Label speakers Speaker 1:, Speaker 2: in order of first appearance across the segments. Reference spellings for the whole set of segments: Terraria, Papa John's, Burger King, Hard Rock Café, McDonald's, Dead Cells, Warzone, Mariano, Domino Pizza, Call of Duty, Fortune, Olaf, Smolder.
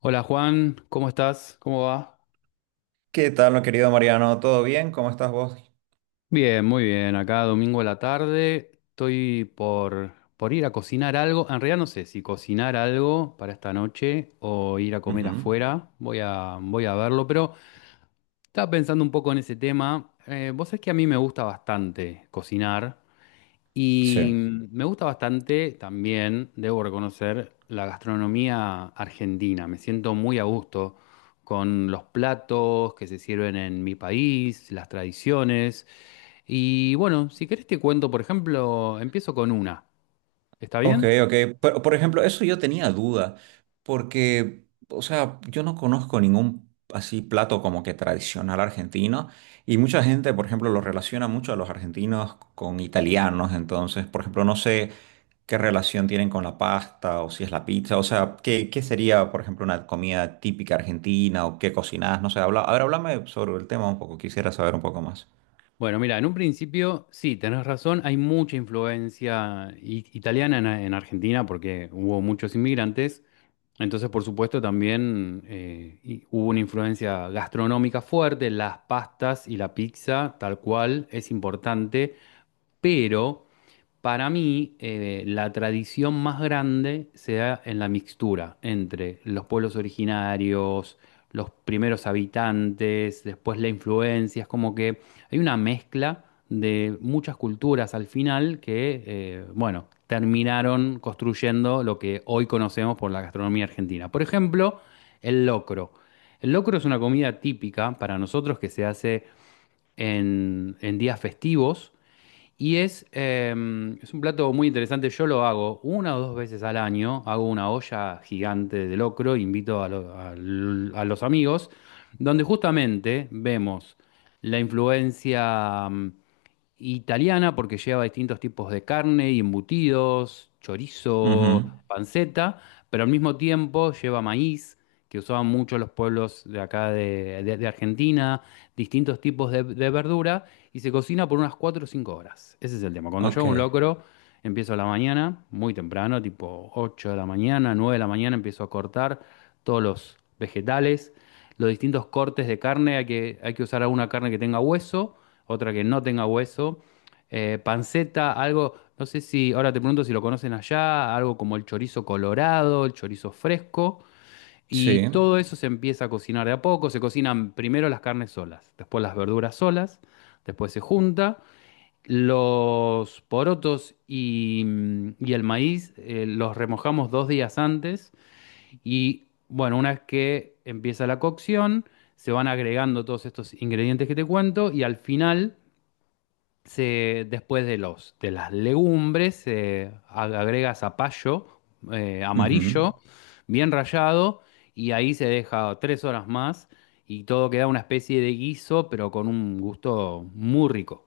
Speaker 1: Hola Juan, ¿cómo estás? ¿Cómo va?
Speaker 2: ¿Qué tal, mi querido Mariano? ¿Todo bien? ¿Cómo estás vos?
Speaker 1: Bien, muy bien. Acá domingo a la tarde estoy por ir a cocinar algo. En realidad no sé si cocinar algo para esta noche o ir a comer
Speaker 2: Ujú.
Speaker 1: afuera. Voy a verlo, pero estaba pensando un poco en ese tema. Vos sabés que a mí me gusta bastante cocinar. Y
Speaker 2: Sí.
Speaker 1: me gusta bastante también, debo reconocer, la gastronomía argentina. Me siento muy a gusto con los platos que se sirven en mi país, las tradiciones. Y bueno, si querés te cuento, por ejemplo, empiezo con una. ¿Está
Speaker 2: Ok,
Speaker 1: bien?
Speaker 2: ok. Pero, por ejemplo, eso yo tenía duda, porque, o sea, yo no conozco ningún así plato como que tradicional argentino, y mucha gente, por ejemplo, lo relaciona mucho a los argentinos con italianos, entonces, por ejemplo, no sé qué relación tienen con la pasta o si es la pizza, o sea, qué, qué sería, por ejemplo, una comida típica argentina o qué cocinás, no sé, habla, a ver, háblame sobre el tema un poco, quisiera saber un poco más.
Speaker 1: Bueno, mira, en un principio, sí, tenés razón, hay mucha influencia italiana en Argentina porque hubo muchos inmigrantes. Entonces, por supuesto, también hubo una influencia gastronómica fuerte, las pastas y la pizza, tal cual, es importante, pero para mí, la tradición más grande se da en la mixtura entre los pueblos originarios, los primeros habitantes, después la influencia. Es como que hay una mezcla de muchas culturas al final que, bueno, terminaron construyendo lo que hoy conocemos por la gastronomía argentina. Por ejemplo, el locro. El locro es una comida típica para nosotros que se hace en días festivos y es un plato muy interesante. Yo lo hago una o dos veces al año. Hago una olla gigante de locro, invito a, lo- a l- a los amigos, donde justamente vemos la influencia italiana porque lleva distintos tipos de carne y embutidos, chorizo, panceta, pero al mismo tiempo lleva maíz, que usaban mucho los pueblos de acá de Argentina, distintos tipos de verdura, y se cocina por unas 4 o 5 horas. Ese es el tema. Cuando yo
Speaker 2: Ok,
Speaker 1: hago un locro, empiezo a la mañana, muy temprano, tipo 8 de la mañana, 9 de la mañana, empiezo a cortar todos los vegetales, los distintos cortes de carne, hay que usar alguna carne que tenga hueso, otra que no tenga hueso. Panceta, algo, no sé si, ahora te pregunto si lo conocen allá, algo como el chorizo colorado, el chorizo fresco, y
Speaker 2: sí.
Speaker 1: todo eso se empieza a cocinar de a poco. Se cocinan primero las carnes solas, después las verduras solas, después se junta. Los porotos y el maíz los remojamos 2 días antes y bueno, una vez que empieza la cocción, se van agregando todos estos ingredientes que te cuento y al final se, después de los, de las legumbres, se agrega zapallo amarillo, bien rallado, y ahí se deja 3 horas más y todo queda una especie de guiso, pero con un gusto muy rico.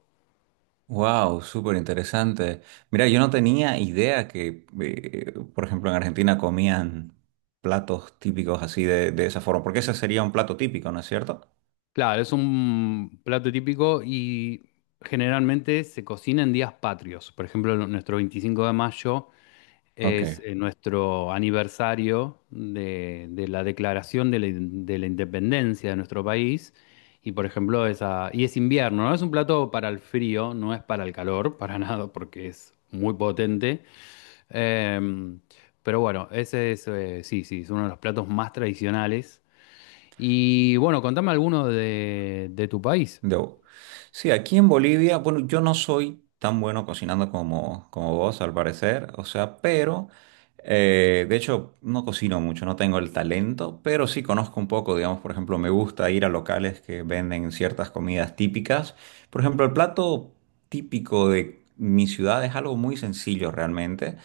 Speaker 2: Wow, súper interesante. Mira, yo no tenía idea que, por ejemplo, en Argentina comían platos típicos así de esa forma, porque ese sería un plato típico, ¿no es cierto?
Speaker 1: Claro, es un plato típico y generalmente se cocina en días patrios. Por ejemplo, nuestro 25 de mayo.
Speaker 2: Ok.
Speaker 1: Es nuestro aniversario de la declaración de la independencia de nuestro país. Y por ejemplo, esa, y es invierno, ¿no? Es un plato para el frío, no es para el calor, para nada, porque es muy potente. Em, pero bueno, ese es, sí, sí, es uno de los platos más tradicionales. Y bueno, contame alguno de tu país.
Speaker 2: Debo. Sí, aquí en Bolivia, bueno, yo no soy tan bueno cocinando como, como vos, al parecer, o sea, pero, de hecho, no cocino mucho, no tengo el talento, pero sí conozco un poco, digamos, por ejemplo, me gusta ir a locales que venden ciertas comidas típicas. Por ejemplo, el plato típico de mi ciudad es algo muy sencillo realmente.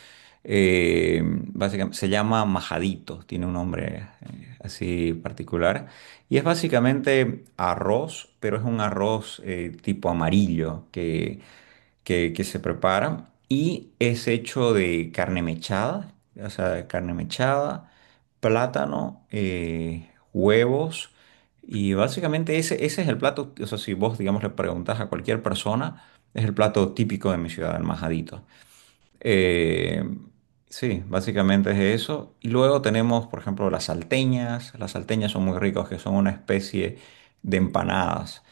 Speaker 2: Básicamente se llama majadito, tiene un nombre así particular. Y es básicamente arroz, pero es un arroz tipo amarillo que, que se prepara y es hecho de carne mechada, o sea, de carne mechada, plátano, huevos y básicamente ese, ese es el plato, o sea, si vos, digamos, le preguntas a cualquier persona, es el plato típico de mi ciudad, el majadito. Eh, sí, básicamente es eso. Y luego tenemos, por ejemplo, las salteñas. Las salteñas son muy ricas, que son una especie de empanadas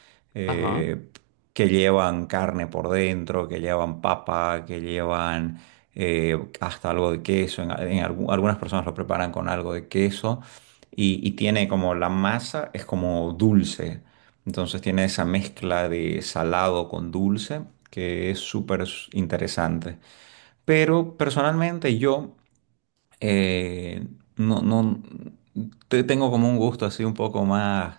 Speaker 1: Ajá.
Speaker 2: eh, que llevan carne por dentro, que llevan papa, que llevan hasta algo de queso. En algunas personas lo preparan con algo de queso y tiene como la masa, es como dulce. Entonces tiene esa mezcla de salado con dulce que es súper interesante. Pero personalmente yo eh, no, tengo como un gusto así un poco más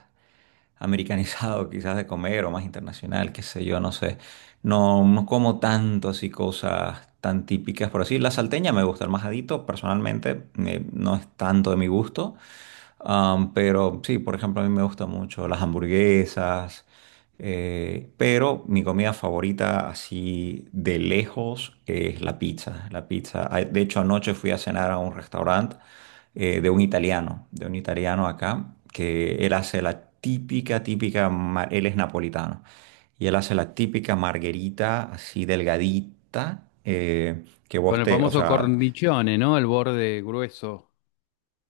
Speaker 2: americanizado quizás de comer o más internacional, qué sé yo, no sé. No, no como tanto así cosas tan típicas por así. La salteña me gusta, el majadito personalmente no es tanto de mi gusto. Am, pero sí, por ejemplo, a mí me gustan mucho las hamburguesas, pero mi comida favorita así de lejos es la pizza. La pizza. Ah, de hecho, anoche fui a cenar a un restaurante de un italiano acá, que él hace la típica, típica, él es napolitano, y él hace la típica marguerita así delgadita, que
Speaker 1: Con
Speaker 2: vos
Speaker 1: el
Speaker 2: te, o
Speaker 1: famoso
Speaker 2: sea...
Speaker 1: cornichone, ¿no? El borde grueso.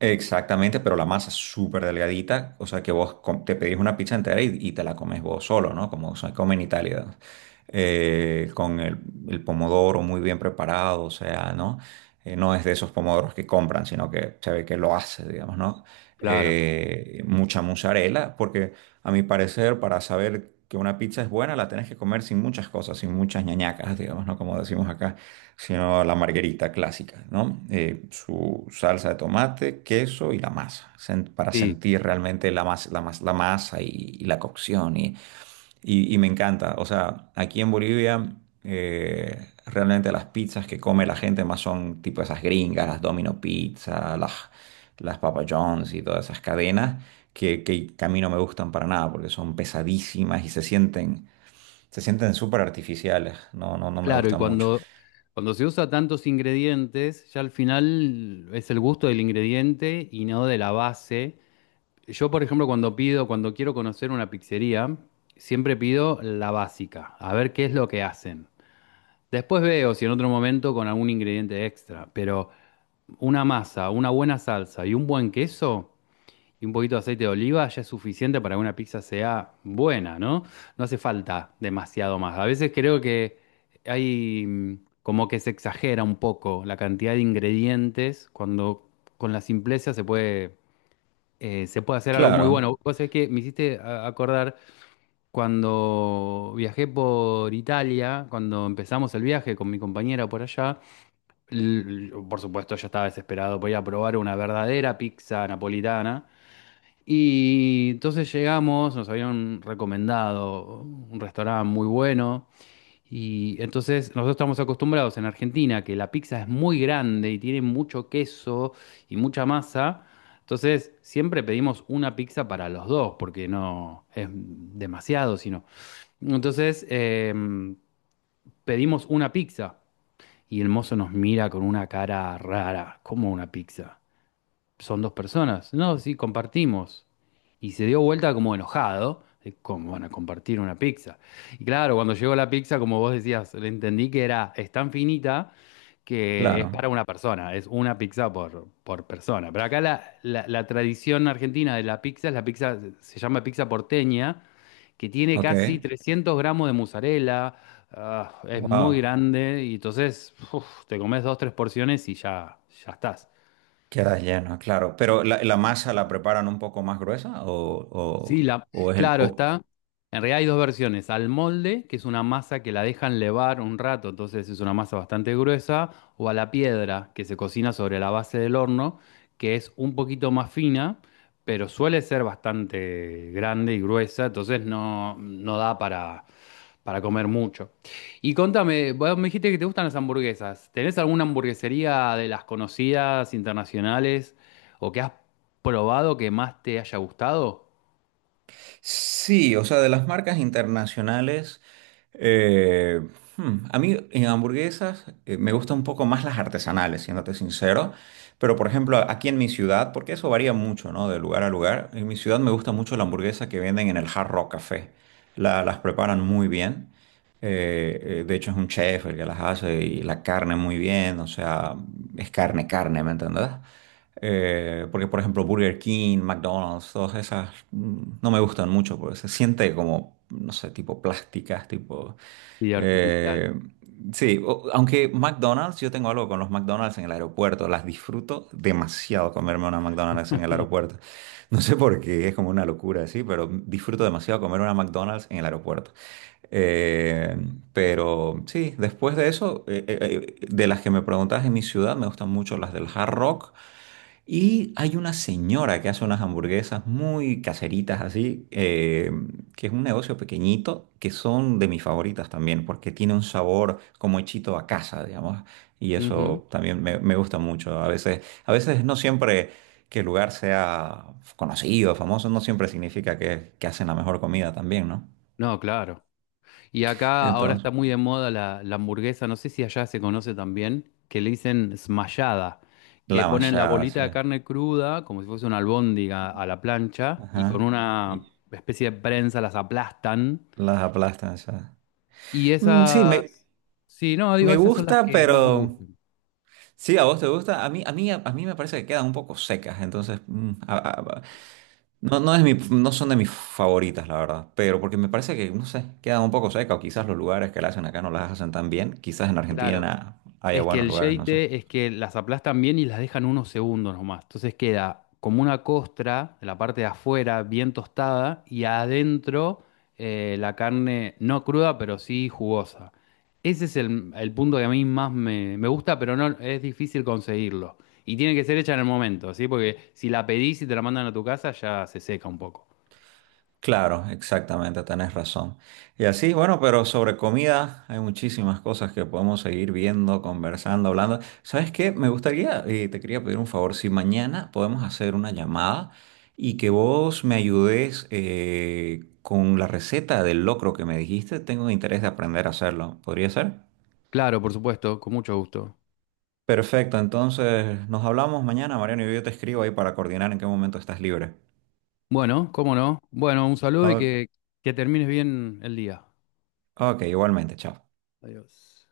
Speaker 2: Exactamente, pero la masa es súper delgadita, o sea que vos te pedís una pizza entera y te la comes vos solo, ¿no? Como se come en Italia, con el pomodoro muy bien preparado, o sea, ¿no? No es de esos pomodoros que compran, sino que se ve que lo hace, digamos, ¿no?
Speaker 1: Claro.
Speaker 2: Mucha mozzarella, porque a mi parecer, para saber que una pizza es buena, la tenés que comer sin muchas cosas, sin muchas ñañacas, digamos, ¿no? Como decimos acá sino la margarita clásica, ¿no? Su salsa de tomate, queso y la masa, para
Speaker 1: Sí.
Speaker 2: sentir realmente la, la masa y la cocción. Y, y me encanta, o sea, aquí en Bolivia, realmente las pizzas que come la gente más son tipo esas gringas, las Domino Pizza, las Papa John's y todas esas cadenas. Que a mí no me gustan para nada porque son pesadísimas y se sienten súper artificiales, no, no, no me
Speaker 1: Claro, y
Speaker 2: gustan mucho.
Speaker 1: cuando se usa tantos ingredientes, ya al final es el gusto del ingrediente y no de la base. Yo, por ejemplo, cuando quiero conocer una pizzería, siempre pido la básica, a ver qué es lo que hacen. Después veo si en otro momento con algún ingrediente extra, pero una masa, una buena salsa y un buen queso y un poquito de aceite de oliva ya es suficiente para que una pizza sea buena, ¿no? No hace falta demasiado más. A veces creo que hay como que se exagera un poco la cantidad de ingredientes cuando con la simpleza se puede hacer algo muy bueno.
Speaker 2: Claro,
Speaker 1: Vos sabés que me hiciste acordar cuando viajé por Italia, cuando empezamos el viaje con mi compañera por allá, l- por supuesto yo estaba desesperado por ir a probar una verdadera pizza napolitana. Y entonces llegamos, nos habían recomendado un restaurante muy bueno. Y entonces nosotros estamos acostumbrados en Argentina que la pizza es muy grande y tiene mucho queso y mucha masa. Entonces siempre pedimos una pizza para los dos porque no es demasiado, sino. Entonces pedimos una pizza y el mozo nos mira con una cara rara, como una pizza son dos personas. No, sí, compartimos. Y se dio vuelta como enojado, de cómo van a compartir una pizza. Y claro, cuando llegó la pizza, como vos decías, le entendí que era, es tan finita que es
Speaker 2: claro,
Speaker 1: para una persona, es una pizza por persona. Pero acá la tradición argentina de la pizza es la pizza, se llama pizza porteña, que tiene
Speaker 2: ok,
Speaker 1: casi 300 gramos de mozzarella, ah, es muy
Speaker 2: wow,
Speaker 1: grande y entonces uf, te comes dos, tres porciones y ya, ya estás.
Speaker 2: queda lleno, claro. Pero la masa la preparan un poco más gruesa
Speaker 1: Sí,
Speaker 2: o es el...
Speaker 1: claro,
Speaker 2: o-
Speaker 1: está. En realidad hay dos versiones. Al molde, que es una masa que la dejan levar un rato, entonces es una masa bastante gruesa, o a la piedra, que se cocina sobre la base del horno, que es un poquito más fina, pero suele ser bastante grande y gruesa, entonces no, no da para comer mucho. Y contame, vos me dijiste que te gustan las hamburguesas. ¿Tenés alguna hamburguesería de las conocidas internacionales o que has probado que más te haya gustado?
Speaker 2: Sí, o sea, de las marcas internacionales, eh, a mí en hamburguesas me gustan un poco más las artesanales, siéndote sincero, pero por ejemplo aquí en mi ciudad, porque eso varía mucho, ¿no? De lugar a lugar, en mi ciudad me gusta mucho la hamburguesa que venden en el Hard Rock Café. Las preparan muy bien, de hecho es un chef el que las hace y la carne muy bien, o sea, es carne, carne, ¿me entendés? Porque, por ejemplo, Burger King, McDonald's, todas esas no me gustan mucho porque se siente como, no sé, tipo plásticas, tipo...
Speaker 1: Y artificial.
Speaker 2: eh, sí, o- aunque McDonald's, yo tengo algo con los McDonald's en el aeropuerto, las disfruto demasiado comerme una McDonald's en el aeropuerto. No sé por qué, es como una locura, sí, pero disfruto demasiado comer una McDonald's en el aeropuerto. Eh, pero sí, después de eso, de las que me preguntabas en mi ciudad, me gustan mucho las del Hard Rock. Y hay una señora que hace unas hamburguesas muy caseritas así, que es un negocio pequeñito, que son de mis favoritas también, porque tiene un sabor como hechito a casa, digamos. Y
Speaker 1: Ujú.
Speaker 2: eso también me gusta mucho. A veces no siempre que el lugar sea conocido, famoso, no siempre significa que hacen la mejor comida también, ¿no?
Speaker 1: No, claro. Y acá ahora
Speaker 2: Entonces,
Speaker 1: está muy de moda la hamburguesa, no sé si allá se conoce también, que le dicen smashada, que
Speaker 2: la
Speaker 1: ponen la
Speaker 2: machada, sí.
Speaker 1: bolita de carne cruda, como si fuese una albóndiga a la plancha, y con
Speaker 2: Ajá.
Speaker 1: una
Speaker 2: Y
Speaker 1: especie de prensa las aplastan.
Speaker 2: las aplastan, o
Speaker 1: Y
Speaker 2: mm, sí, me,
Speaker 1: esas, sí, no, digo,
Speaker 2: me
Speaker 1: esas son las
Speaker 2: gusta,
Speaker 1: que más me
Speaker 2: pero...
Speaker 1: gustan.
Speaker 2: Sí, a vos te gusta. A mí, a mí, a, mí me parece que quedan un poco secas. Entonces, no, no es mi, no son de mis favoritas, la verdad. Pero porque me parece que, no sé, quedan un poco secas. O quizás los lugares que la hacen acá no las hacen tan bien. Quizás en
Speaker 1: Claro.
Speaker 2: Argentina haya
Speaker 1: Es que
Speaker 2: buenos
Speaker 1: el
Speaker 2: lugares, no sé.
Speaker 1: yeite es que las aplastan bien y las dejan unos segundos nomás. Entonces queda como una costra de la parte de afuera bien tostada y adentro la carne no cruda, pero sí jugosa. Ese es el punto que a mí más me gusta, pero no es difícil conseguirlo. Y tiene que ser hecha en el momento, ¿sí? Porque si la pedís y te la mandan a tu casa, ya se seca un poco.
Speaker 2: Claro, exactamente, tenés razón. Y así, bueno, pero sobre comida hay muchísimas cosas que podemos seguir viendo, conversando, hablando. ¿Sabes qué? Me gustaría, y te quería pedir un favor, si mañana podemos hacer una llamada y que vos me ayudes con la receta del locro que me dijiste, tengo interés de aprender a hacerlo. ¿Podría ser?
Speaker 1: Claro, por supuesto, con mucho gusto.
Speaker 2: Perfecto, entonces nos hablamos mañana, Mariano, y yo te escribo ahí para coordinar en qué momento estás libre.
Speaker 1: Bueno, cómo no. Bueno, un saludo y
Speaker 2: O-
Speaker 1: que termines bien el día.
Speaker 2: ok, igualmente, chao.
Speaker 1: Adiós.